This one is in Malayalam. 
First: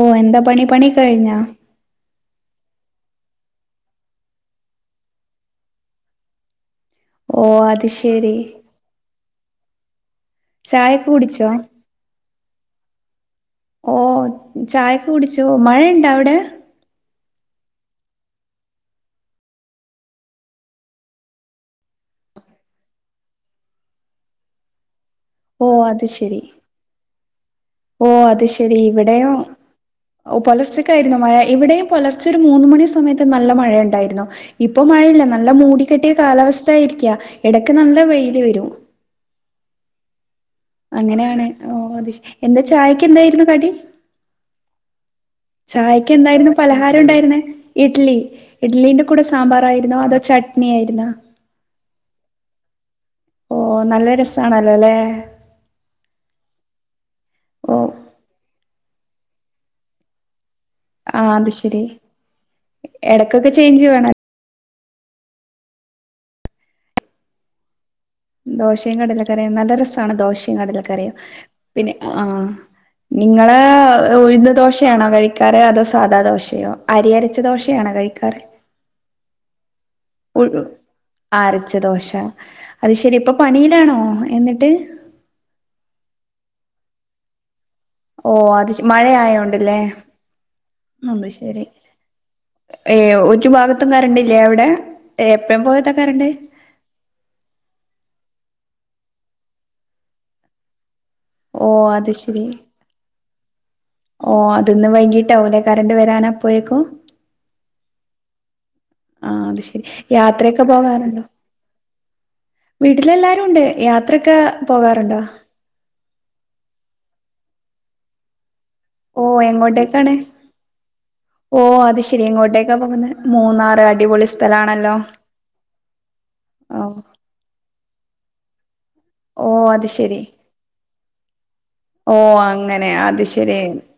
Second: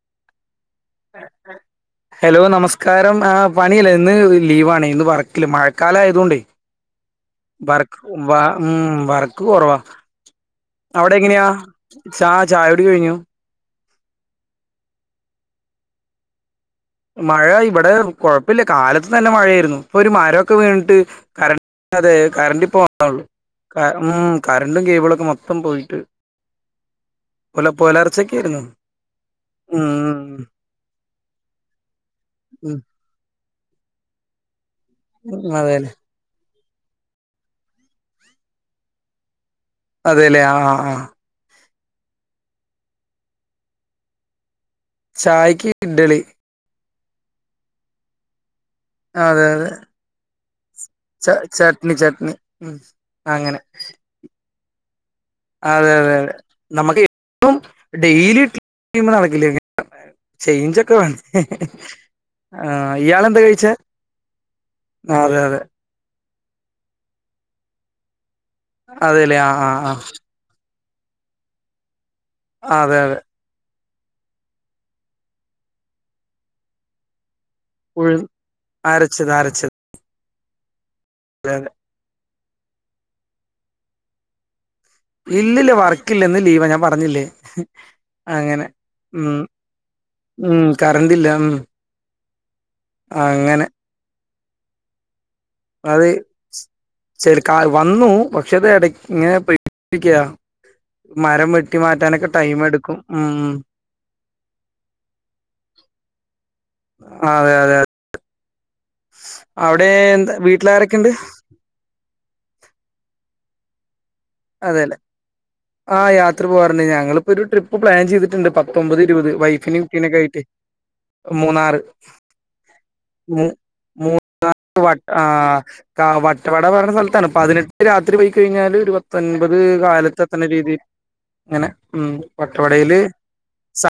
ഓ എന്താപണി പണികഴിഞ്ഞാ ഹലോ നമസ്കാരം ആഹ് പണിയില്ല ഇന്ന് ലീവാണ് ഇന്ന് വർക്കില്ല മഴക്കാലായതുകൊണ്ടേ [inaudible] അത് വർക്ക്‌ ഉം ശരി വ ഉം വർക്ക് കുറവാ. ചായൊക്കെ അവിടെ എങ്ങനെയാ? കുടിച്ചോ ചാ ചാ യുടി കഴിഞ്ഞു. ഓഹ് ചായക്ക് കുടിച്ചു. മഴയുണ്ടാ അവിടെ? മഴ ഇവിടെ കൊഴപ്പല്ല്യ കാലത്ത് തന്നെ മഴയായിരുന്നു. ഇപ്പൊ ഒരു മരൊക്കെ വീണിട്ട് കര [unintelligible] തെ കരണ്ട് ഇപ്പൊ വന്നൊള്ളൂ. ക ഉം കരണ്ടും കേബിളൊക്കെ മൊ ഓഹ് അത് ശെരി പുല ഓഹ് പുലർച്ചൊക്കെ അത് ആയിരുന്നു ശെരി ഇവിടെയും ഉം പൊലർച്ച ക്കായിരുന്നു മഴ. ഇവിടെയും പൊലർച്ച ഒരു മൂന്ന് ഉം മണി സമയത്ത് നല്ല മഴയുണ്ടായിരുന്നു. ഇപ്പൊ മഴയില്ല, നല്ല ഉം അതെല്ലേ മൂടിക്കെട്ടിയ കാലാവസ്ഥ ആയിരിക്കാ. എടക്ക് നല്ല വെയില് വരും. അതെലെ ആ ആഹ് അങ്ങനെയാണ് ഓ അത് ശ, എന്താ ചായക്ക് എന്തായിരുന്നു കടി? ചായി ചായ്ക്ക് എന്തായിരുന്നു പലഹാരം ഉണ്ടായിരുന്നെ ഇഡ്ലി ഇഡ്ലിന്റെ- കൂടെ അതെ അതെ സാമ്പാറായിരുന്നോ, അതോ ചട്നി ആയിരുന്നോ? ച ചട്നി ചട്നി, ഉം അങ്ങനെ ഓഹ് നല്ല രസാണല്ലോ ല്ലെ. അതെ അതെ അതെ നമുക്കി പ്പം ഓ ഡെയിലി ഇഡ്ലി ഒന്നും നടക്കില്ല. [unintelligible] ചെയിഞ്ചോ ആഹ് അത് ശെരി [unintelligible] ആഹ് ഇയാളെന്തെ എടക്കൊക്കെ കഴിച്ചെ? ചേഞ്ച് വേണം ആ അതെ അതെ ദോശേം അതെല്ലേ കടലക്കറീം ആഹ് നല്ല ആഹ് രസാണ് ദോശേം കടലക്കറിയും. പിന്നെ ആ ആഹ്, അതെ അതെ ങ്ങള് ഉഴ്ന്ന് ദോശയാണോ കഴിക്കാറ് അതോ സാധാ ദോശയോ? അരിയരച്ച ദോശ യാണോ ഉഴു കഴിക്കാറ്? അരച്ചത് അരച്ചത് ആഹ് അരച്ച ദോശ അത് ശരി. ഇപ്പൊ പണിയിലാണോ എന്നിട്ട്? ഇല്ലില്ല വർക്കില്ല ഇന്ന് ലീവാ ഞാൻ പറഞ്ഞില്ലേ. ഓഹ് അങ്ങനെ അത് ശ് ഉം മഴയായോണ്ട്ല്ലേ, ഉം അത് കറണ്ടില്ല ഉം ശരി. ഏഹ് ഒരു അങ്ങനെ ഭാഗത്തും കരണ്ടില്ലേ അവിടെ? ഏ എപ്പഴും പൊ അത് സെ സെഡ് കാൽ വന്നു പക്ഷേ അത് എട ഇങ്ങനെ പെട്പ്പിക്യാ. മരം ഓ വെട്ടി അത് മാറ്റാനൊക്കെ ടൈം എടുക്കും. ഉം ഓഹ്, അത്ന്ന് വൈകീട്ടാവുല്ലെ കരണ്ട് വരാനാ അപ്പൊയേക്കും ആഹ് അതെ അതെ അ ആഹ് അത് ശരി എന്താ യാത്ര ഒക്കെ വീട്ടിലാരൊക്കെണ്ട് പോകാറുണ്ടോ? വീട്ടിലെല്ലാരും ഉണ്ട്. യാത്രൊക്കെ അതെല്ലേ പോകാറുണ്ടോ ആഹ് യാത്ര പോകാറുണ്ട് ഞങ്ങളിപ്പോ ഒരു ട്രിപ്പ് പ്ലാൻ ചെയ്തിട്ടുണ്ട്. പ- തൊമ്പത് ഓ ഇരുപത് വൈഫിനീം എങ്ങോട്ടേക്കാണ് കുട്ടീനൊക്കെ ആയിട്ട്. ഓ മൂന്നാറ് അത് ശെരി എങ്ങോട്ടേക്കാ പോകുന്നെ മൂ മൂന്നാറ് മൂ അടിപൊളി ന്നാ റ് സ്ഥലാണല്ലോ വട്ട് ആ കാ വട്ടവട ഓ പറയണ സ്ഥലത്താണ്. പതിനെട്ട് രാത്രി പോയിക്കഴിഞ്ഞാല് ഒരു പ ഓ ത്തൊൻപത് അത് ശെരി കാലത്തെത്തണ രീതില്. ഇങ്ങനെ ഉം. ഓ അങ്ങനെ വട്ടവടീല് [unintelligible]